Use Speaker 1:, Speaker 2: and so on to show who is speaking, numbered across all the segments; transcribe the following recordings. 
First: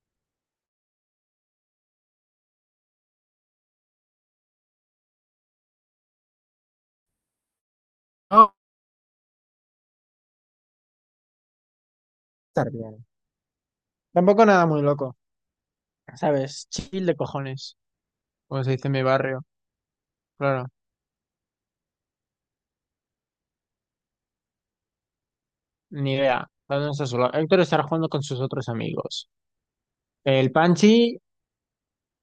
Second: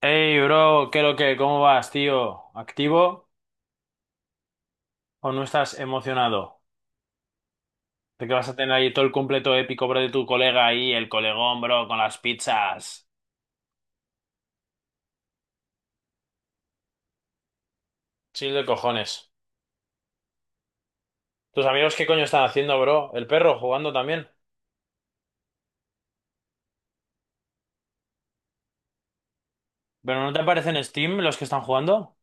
Speaker 1: Hey, bro, ¿qué lo que? ¿Cómo vas, tío? ¿Activo o no estás emocionado? De que vas
Speaker 2: No,
Speaker 1: a tener ahí todo el completo épico, bro, de tu colega ahí, el colegón, bro, con las
Speaker 2: estar bien.
Speaker 1: pizzas.
Speaker 2: Tampoco nada muy loco, ¿sabes? Chill de cojones,
Speaker 1: Chill
Speaker 2: como
Speaker 1: de
Speaker 2: se dice en mi
Speaker 1: cojones.
Speaker 2: barrio. Claro,
Speaker 1: ¿Tus amigos qué coño están haciendo, bro? ¿El perro jugando también?
Speaker 2: ni idea. ¿Dónde está solo? Héctor estará jugando con sus otros amigos.
Speaker 1: ¿Pero no te
Speaker 2: El
Speaker 1: aparecen en
Speaker 2: Panchi,
Speaker 1: Steam los que están jugando?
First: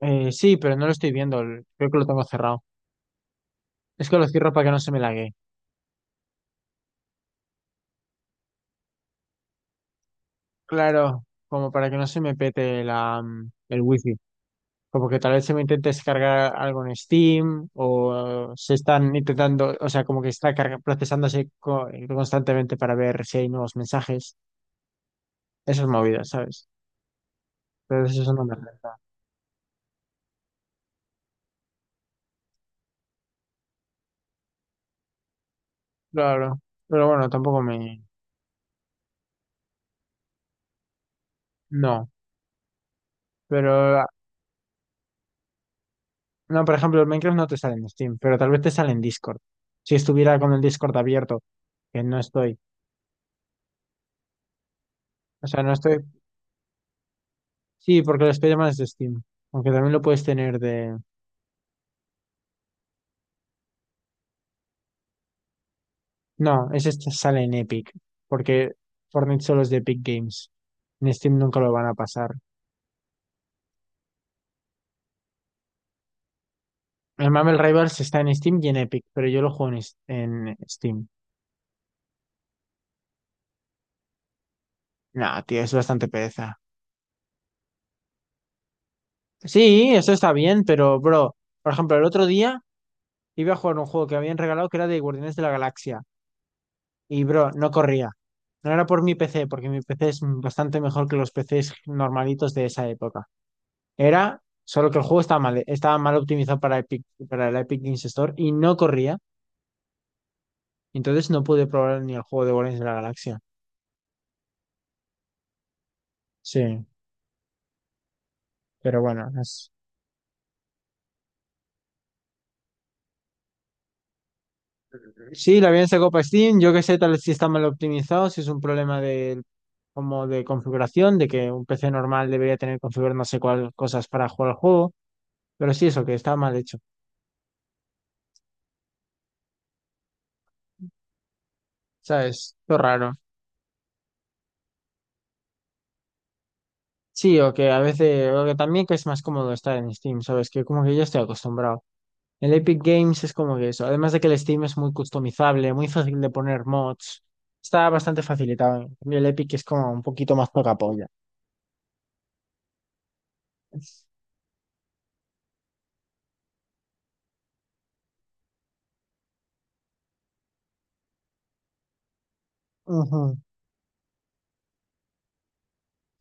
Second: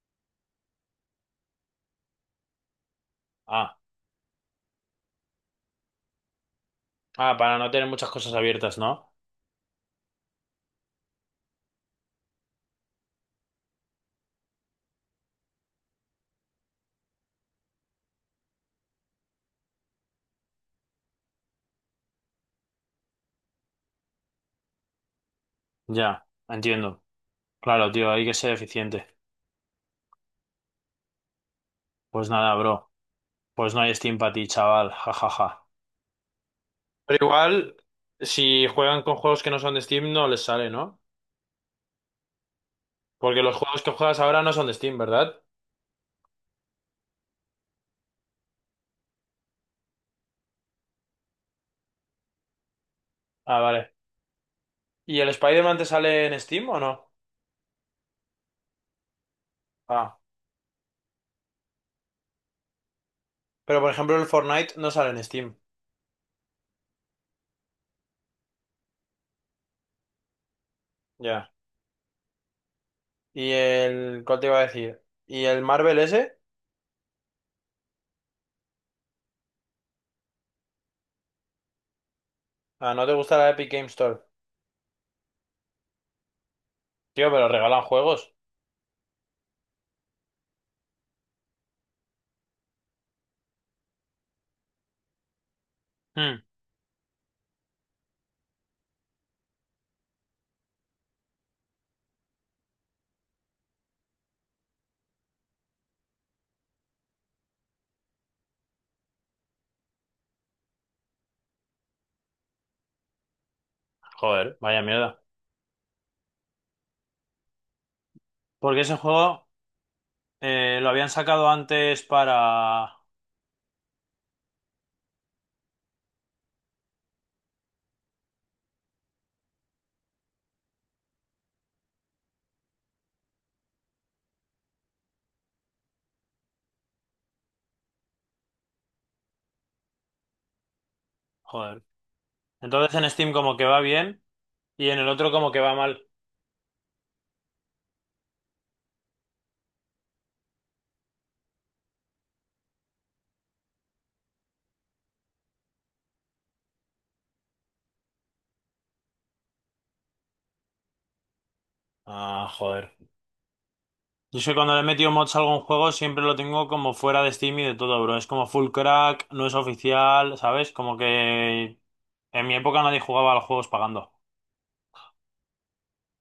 Speaker 2: sí, pero no lo estoy viendo. Creo que lo tengo cerrado.
Speaker 1: Ah,
Speaker 2: Es que lo cierro para que no se me lague.
Speaker 1: para no tener muchas cosas abiertas, ¿no?
Speaker 2: Claro, como para que no se me pete el wifi. Como que tal vez se me intente descargar algo en Steam o se están intentando, o sea, como que está procesándose constantemente para ver si hay nuevos mensajes. Esas
Speaker 1: Ya,
Speaker 2: movidas, ¿sabes?
Speaker 1: entiendo. Claro,
Speaker 2: Pero
Speaker 1: tío, hay
Speaker 2: eso
Speaker 1: que
Speaker 2: no
Speaker 1: ser
Speaker 2: me mermelada.
Speaker 1: eficiente. Pues nada, bro. Pues no hay Steam para ti, chaval. Ja, ja, ja.
Speaker 2: Claro. Pero
Speaker 1: Pero
Speaker 2: bueno, tampoco
Speaker 1: igual,
Speaker 2: me...
Speaker 1: si juegan con juegos que no son de Steam, no les sale, ¿no?
Speaker 2: No.
Speaker 1: Porque los juegos que
Speaker 2: Pero... ah,
Speaker 1: juegas ahora no son de Steam, ¿verdad?
Speaker 2: No, por ejemplo, el Minecraft no te sale en Steam, pero tal vez te sale en Discord. Si estuviera con el Discord abierto, que no estoy.
Speaker 1: Ah, vale. ¿Y el
Speaker 2: O sea, no
Speaker 1: Spider-Man te
Speaker 2: estoy...
Speaker 1: sale en Steam o no?
Speaker 2: Sí, porque el Spider-Man es de Steam. Aunque también lo
Speaker 1: Ah.
Speaker 2: puedes tener de...
Speaker 1: Pero por ejemplo, el Fortnite no sale en Steam.
Speaker 2: No, ese este sale en Epic. Porque Fortnite solo es de Epic Games. En Steam
Speaker 1: Ya.
Speaker 2: nunca lo van a pasar.
Speaker 1: ¿Y el... ¿Cuál te iba a decir? ¿Y el Marvel ese?
Speaker 2: El Marvel Rivals está en Steam y en Epic, pero yo lo juego en Steam.
Speaker 1: Ah, ¿no te gusta la Epic Game Store?
Speaker 2: No, tío, es bastante pereza.
Speaker 1: Tío, pero regalan juegos.
Speaker 2: Sí, eso está bien, pero, bro, por ejemplo, el otro día iba a jugar un juego que habían regalado que era de Guardianes de la Galaxia.
Speaker 1: Hmm,
Speaker 2: Y, bro, no corría. No era por mi PC, porque mi PC es bastante mejor que los PCs normalitos de esa época. Era solo que el juego estaba mal optimizado para Epic, para el Epic Games Store y no corría. Entonces no pude probar ni el juego de Guardianes de la Galaxia.
Speaker 1: Joder, vaya mierda.
Speaker 2: Sí,
Speaker 1: Porque ese
Speaker 2: pero bueno,
Speaker 1: juego
Speaker 2: es...
Speaker 1: lo habían sacado antes para...
Speaker 2: Sí, la bien sacó para Steam. Yo que sé, tal vez si está mal optimizado, si es un problema de, como de configuración, de que un PC normal debería tener configurar no sé cuál cosas para jugar al juego, pero sí eso, que está mal hecho,
Speaker 1: Joder.
Speaker 2: ¿sabes? Lo
Speaker 1: Entonces en
Speaker 2: raro.
Speaker 1: Steam como que va bien y en el otro como que va mal.
Speaker 2: Sí, o que a veces, o que también que es más cómodo estar en Steam, ¿sabes? Que como que yo estoy acostumbrado. El Epic Games es como que eso, además de que el Steam es muy customizable, muy fácil de poner mods, está bastante facilitado. En cambio, el Epic es como un poquito más poca polla.
Speaker 1: Ah, joder. Yo sé que cuando le he metido mods a algún juego siempre lo tengo como fuera de Steam y de todo, bro. Es como full crack, no es oficial, ¿sabes? Como que en mi época nadie jugaba a
Speaker 2: Ujú,
Speaker 1: los juegos pagando.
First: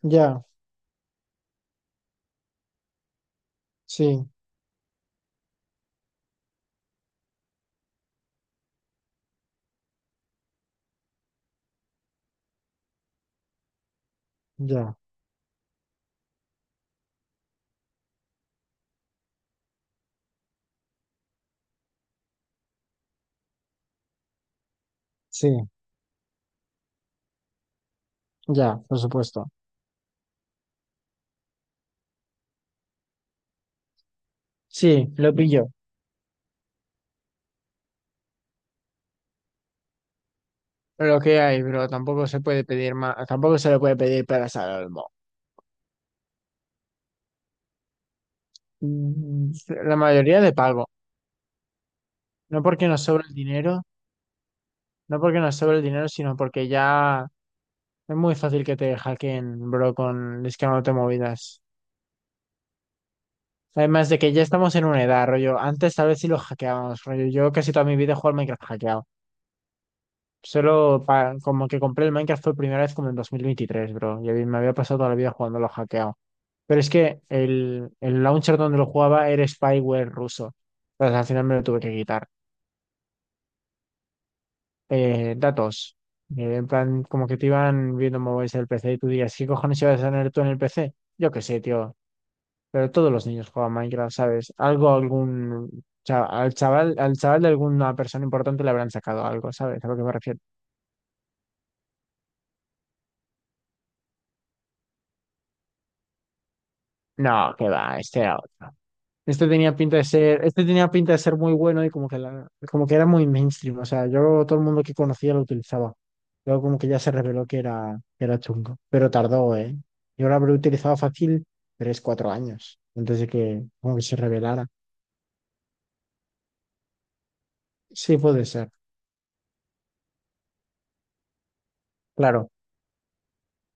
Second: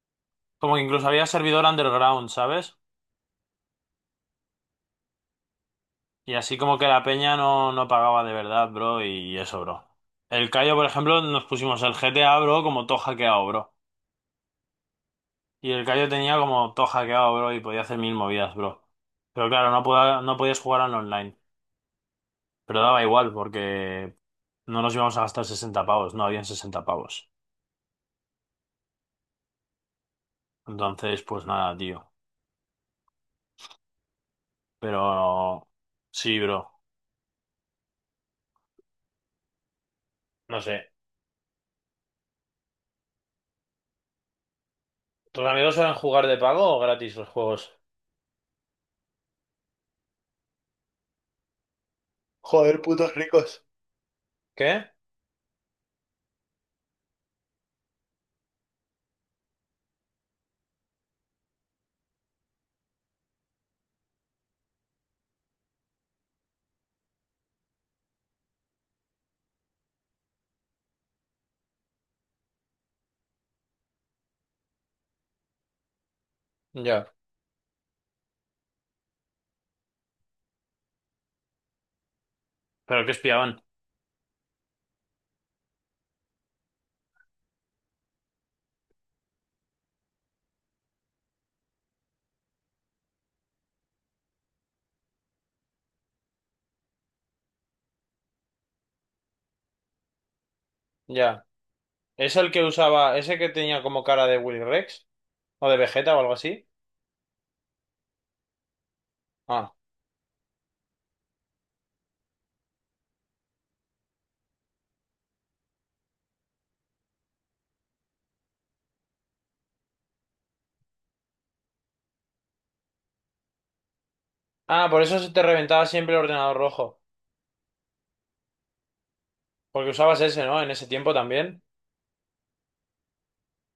Speaker 2: ya,
Speaker 1: Como que incluso había servidor underground, ¿sabes?
Speaker 2: sí,
Speaker 1: Y así como que la peña no pagaba de verdad, bro, y eso, bro. El Cayo, por ejemplo, nos pusimos el GTA, bro, como todo hackeado, bro.
Speaker 2: ya.
Speaker 1: Y el Cayo tenía como todo hackeado, bro, y podía hacer mil movidas, bro. Pero claro, no podías jugar al online. Pero daba igual porque no nos íbamos a gastar
Speaker 2: Sí,
Speaker 1: 60 pavos, no habían 60 pavos.
Speaker 2: ya, por supuesto.
Speaker 1: Entonces, pues nada, tío.
Speaker 2: Sí, lo
Speaker 1: Pero
Speaker 2: pillo.
Speaker 1: sí, bro. No sé.
Speaker 2: Lo que hay, bro, tampoco se puede pedir más, tampoco se le puede pedir peras al olmo.
Speaker 1: ¿Tus amigos suelen jugar de pago o gratis los juegos?
Speaker 2: Mm, La mayoría de pago. No
Speaker 1: Joder,
Speaker 2: porque nos
Speaker 1: putos
Speaker 2: sobre el
Speaker 1: ricos.
Speaker 2: dinero,
Speaker 1: ¿Qué?
Speaker 2: No porque nos sobre el dinero, sino porque ya es muy fácil que te hackeen, bro, con te movidas. Además de que ya estamos en una edad, rollo. Antes tal vez sí lo hackeábamos, rollo. Yo casi toda mi vida he jugado al Minecraft hackeado. Como que compré el Minecraft fue primera vez como en 2023, bro. Me había pasado toda la vida jugándolo hackeado. Pero es
Speaker 1: Ya.
Speaker 2: que el launcher donde lo jugaba era spyware ruso. Entonces al final me lo tuve que quitar.
Speaker 1: ¿Pero qué espiaban?
Speaker 2: Datos. En plan, como que te iban viendo móviles del PC y tú digas, ¿qué cojones ibas a tener tú en el PC? Yo qué sé, tío. Pero todos los niños juegan Minecraft, ¿sabes? Algo, algún. Al chaval de alguna persona importante le habrán sacado algo, ¿sabes? A lo que me refiero.
Speaker 1: Ya. ¿Es el que usaba, ese que tenía como cara de Willy Rex? ¿O de Vegeta o algo así?
Speaker 2: No, que va, este era otro. Este
Speaker 1: Ah.
Speaker 2: tenía pinta de ser, Este tenía pinta de ser muy bueno y como que era muy mainstream. O sea, yo todo el mundo que conocía lo utilizaba. Luego como que ya se reveló que era chungo. Pero tardó, ¿eh? Yo lo habré utilizado fácil tres, cuatro años antes de que como que se revelara.
Speaker 1: Ah, por eso se te reventaba siempre el ordenador rojo.
Speaker 2: Sí, puede ser.
Speaker 1: Porque usabas ese, ¿no? En ese tiempo también.
Speaker 2: Claro.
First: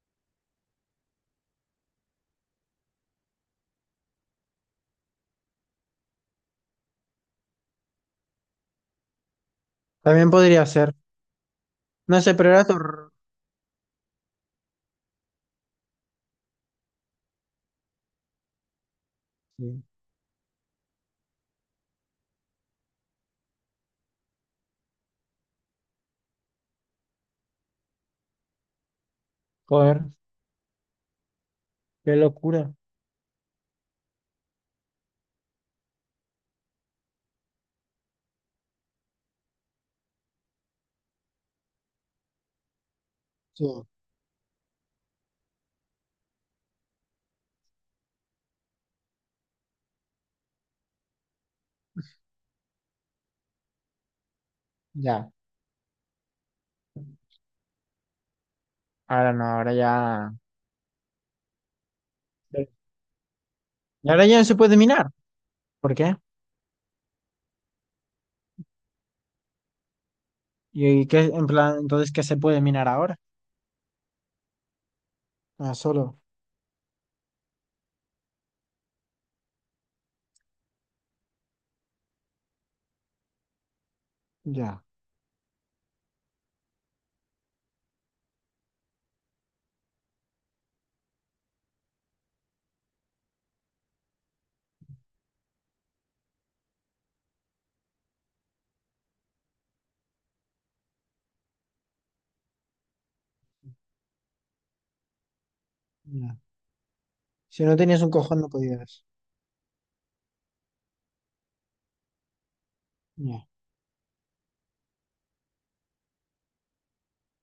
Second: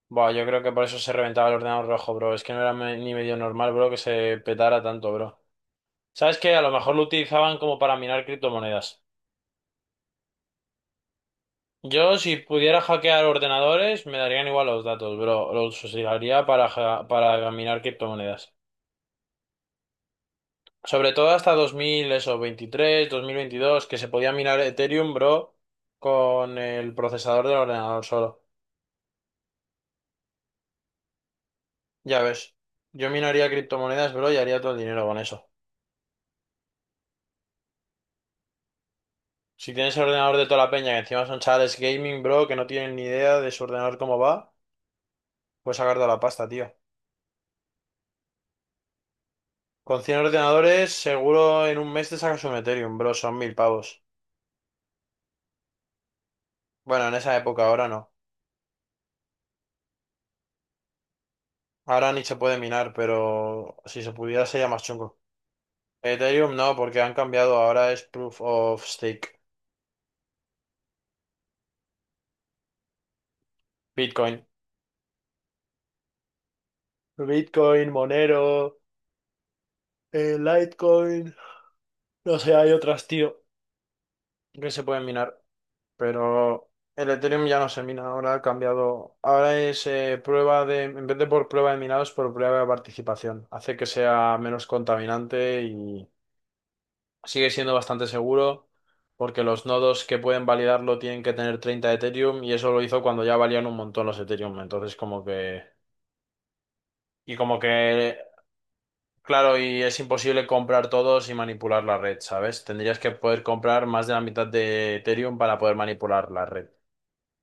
Speaker 1: Buah, yo creo que por eso se reventaba el ordenador rojo, bro. Es que no era ni medio normal, bro, que se petara tanto, bro. ¿Sabes qué? A lo mejor lo utilizaban como para minar criptomonedas.
Speaker 2: También podría ser.
Speaker 1: Yo,
Speaker 2: No sé,
Speaker 1: si
Speaker 2: pero era
Speaker 1: pudiera
Speaker 2: tor-
Speaker 1: hackear ordenadores, me darían igual los datos, bro. Los usaría para, para minar criptomonedas.
Speaker 2: Sí.
Speaker 1: Sobre todo hasta 2000, eso, 23, 2022, que se podía minar Ethereum, bro, con el procesador del ordenador solo.
Speaker 2: Joder, qué
Speaker 1: Ya ves.
Speaker 2: locura.
Speaker 1: Yo minaría criptomonedas, bro, y haría todo el dinero con eso. Si tienes el ordenador de toda la peña, que encima son chavales gaming, bro, que no tienen ni idea de su
Speaker 2: Sí.
Speaker 1: ordenador cómo va, puedes sacar toda la pasta, tío. Con 100 ordenadores, seguro en un mes te sacas un Ethereum, bro, son 1000 pavos.
Speaker 2: Ya.
Speaker 1: Bueno, en esa época, ahora no.
Speaker 2: Ahora no, ahora ya.
Speaker 1: Ahora ni se puede
Speaker 2: Y
Speaker 1: minar, pero si se
Speaker 2: ahora ya no
Speaker 1: pudiera
Speaker 2: se
Speaker 1: sería
Speaker 2: puede
Speaker 1: más
Speaker 2: minar.
Speaker 1: chungo.
Speaker 2: ¿Por qué?
Speaker 1: Ethereum no, porque han cambiado, ahora es Proof of Stake.
Speaker 2: ¿Y qué, en plan, entonces qué se puede minar ahora?
Speaker 1: Bitcoin.
Speaker 2: Ah, solo.
Speaker 1: Bitcoin, Monero, Litecoin, no sé, hay otras, tío, que
Speaker 2: Ya,
Speaker 1: se pueden minar. Pero el Ethereum ya no se mina, ahora ha cambiado. Ahora es prueba de, en vez de por prueba de minado, es por prueba de participación. Hace que sea menos contaminante y sigue siendo bastante seguro porque los nodos que pueden validarlo tienen que tener 30 Ethereum y eso lo hizo cuando ya valían un montón los Ethereum. Entonces como que...
Speaker 2: ya.
Speaker 1: Y como
Speaker 2: Si no tenías un
Speaker 1: que...
Speaker 2: cojón, no podías.
Speaker 1: Claro, y es imposible comprar todos y manipular la red, ¿sabes? Tendrías que poder
Speaker 2: Ya,
Speaker 1: comprar más de la mitad de Ethereum para poder manipular la red.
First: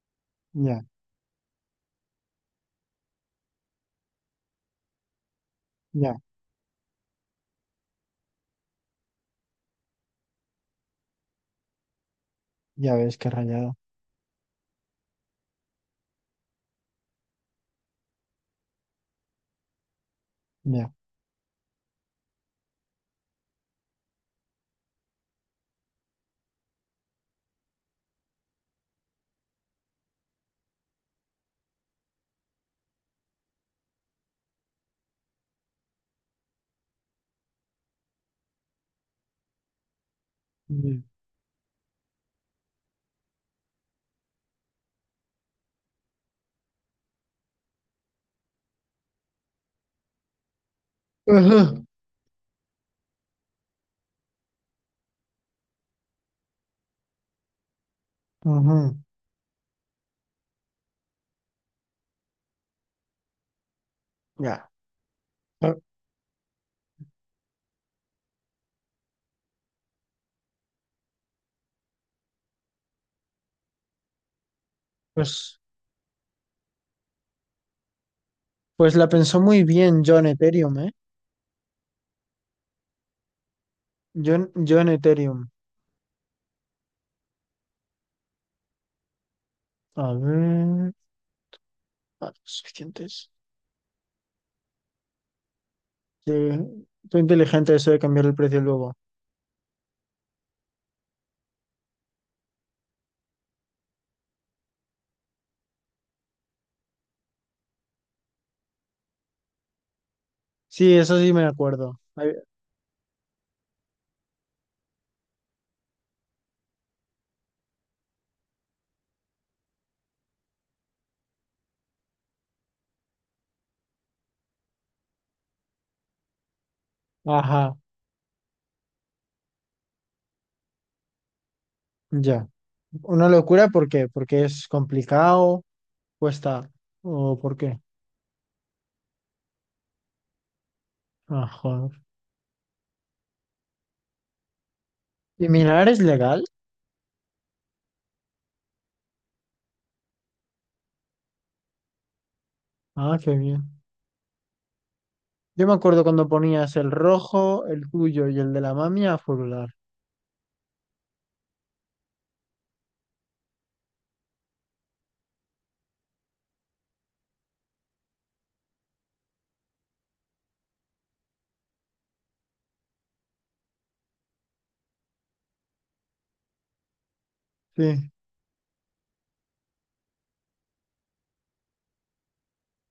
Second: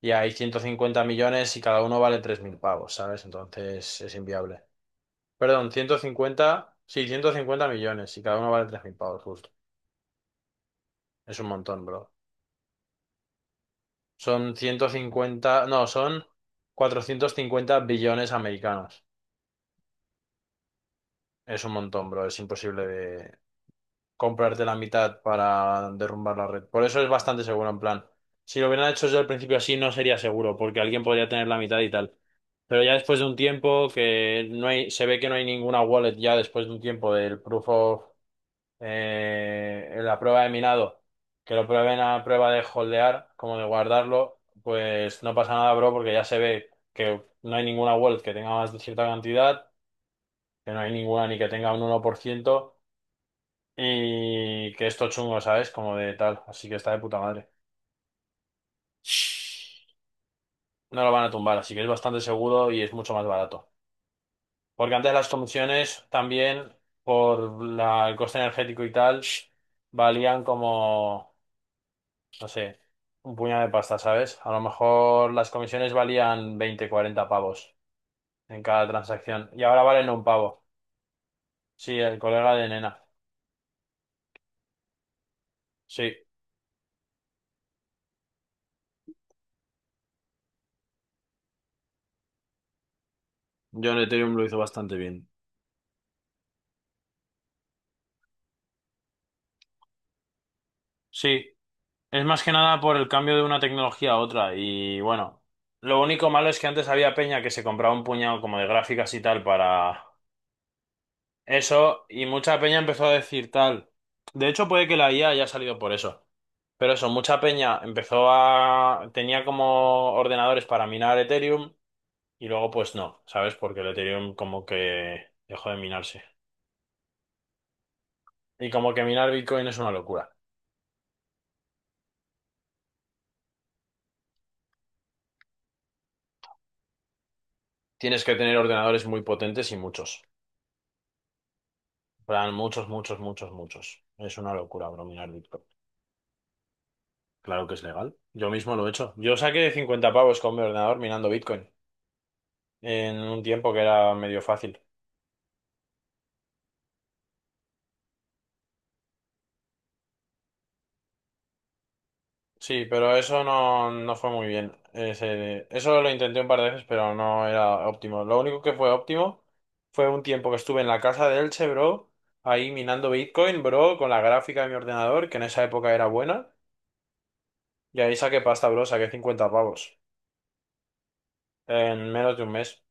Speaker 1: Y hay
Speaker 2: ya,
Speaker 1: 150 millones y cada uno vale 3000 pavos, ¿sabes? Entonces es inviable. Perdón,
Speaker 2: ya.
Speaker 1: 150, sí, 150 millones y cada uno vale 3.000 pavos, justo. Es un montón, bro.
Speaker 2: Ya ves qué rayado.
Speaker 1: Son 150, no, son 450 billones americanos.
Speaker 2: Ya.
Speaker 1: Es un montón, bro. Es imposible de comprarte la mitad para derrumbar la red. Por eso es bastante seguro, en plan. Si lo hubieran hecho desde el principio así, no sería seguro, porque alguien podría tener la mitad y tal. Pero ya después de un tiempo que no hay, se ve que no hay ninguna wallet ya después de un tiempo del proof of la prueba de
Speaker 2: Ya.
Speaker 1: minado, que lo prueben a prueba de holdear, como de guardarlo, pues no pasa nada, bro, porque ya se ve que no hay ninguna wallet que tenga más de cierta cantidad, que no hay ninguna ni que
Speaker 2: Ajá.
Speaker 1: tenga un 1 por ciento y que esto chungo, ¿sabes? Como de tal. Así que está de puta madre.
Speaker 2: Ujú.
Speaker 1: No lo van a tumbar, así que es bastante seguro y es mucho más barato.
Speaker 2: Ya.
Speaker 1: Porque antes las
Speaker 2: Ah,
Speaker 1: comisiones también, por el coste energético y tal, valían como, no sé, un puñado de pasta, ¿sabes? A lo mejor las
Speaker 2: pues,
Speaker 1: comisiones valían 20 40 pavos en cada
Speaker 2: pues la pensó
Speaker 1: transacción.
Speaker 2: muy
Speaker 1: Y ahora
Speaker 2: bien
Speaker 1: valen
Speaker 2: John
Speaker 1: un pavo.
Speaker 2: Ethereum, ¿eh?
Speaker 1: Sí, el colega de Nena.
Speaker 2: John, John Ethereum.
Speaker 1: Sí,
Speaker 2: A ver. Ah, suficientes.
Speaker 1: yo en Ethereum lo hizo bastante bien.
Speaker 2: Sí. Fue inteligente eso de cambiar el precio luego.
Speaker 1: Sí. Es más que nada por el cambio de una tecnología a otra. Y bueno, lo único malo es que antes había peña que se compraba un puñado como de gráficas y tal para
Speaker 2: Sí, eso sí me acuerdo.
Speaker 1: eso. Y
Speaker 2: Ay,
Speaker 1: mucha peña empezó a decir tal. De hecho, puede que la IA haya salido por eso. Pero eso, mucha peña empezó a... Tenía como ordenadores para minar Ethereum y luego pues no, ¿sabes? Porque el Ethereum como que dejó de minarse.
Speaker 2: ajá,
Speaker 1: Y como que minar Bitcoin es una locura.
Speaker 2: ya. Una locura, ¿por qué? Porque es complicado, cuesta. ¿O por qué?
Speaker 1: Tienes que tener ordenadores muy potentes y muchos.
Speaker 2: Ajá.
Speaker 1: Plan, muchos, muchos, muchos, muchos. Es una locura, bro, minar
Speaker 2: ¿Y
Speaker 1: Bitcoin.
Speaker 2: minar es legal?
Speaker 1: Claro que es legal. Yo mismo lo he hecho. Yo saqué 50 pavos con mi ordenador minando Bitcoin
Speaker 2: Ah,
Speaker 1: en
Speaker 2: qué
Speaker 1: un
Speaker 2: bien.
Speaker 1: tiempo que era medio fácil.
Speaker 2: Yo me acuerdo cuando ponías el rojo, el tuyo y el de la mami a furular.
Speaker 1: Sí, pero eso no, no fue muy bien. Eso lo intenté un par de veces, pero no era óptimo. Lo único que fue óptimo fue un tiempo que estuve en la casa de Elche, bro, ahí minando Bitcoin, bro, con la gráfica de mi ordenador, que en esa época era buena, y
Speaker 2: Sí,
Speaker 1: ahí saqué pasta, bro, saqué 50 pavos en menos de un mes.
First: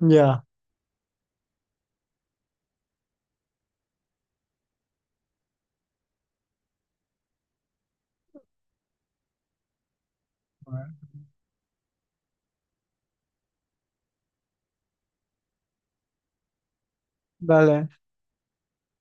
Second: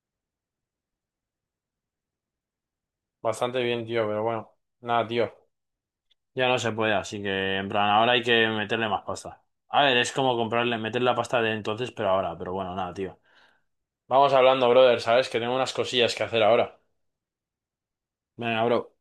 Speaker 2: ya.
Speaker 1: Bastante bien, tío, pero bueno, nada, tío, ya no se puede, así que en plan, ahora hay que meterle más pasta. A ver, es como comprarle, meter la pasta de entonces, pero ahora, pero bueno, nada, tío. Vamos hablando, brother, ¿sabes? Que tengo unas cosillas que hacer ahora.
Speaker 2: Vale.
Speaker 1: Venga, bro.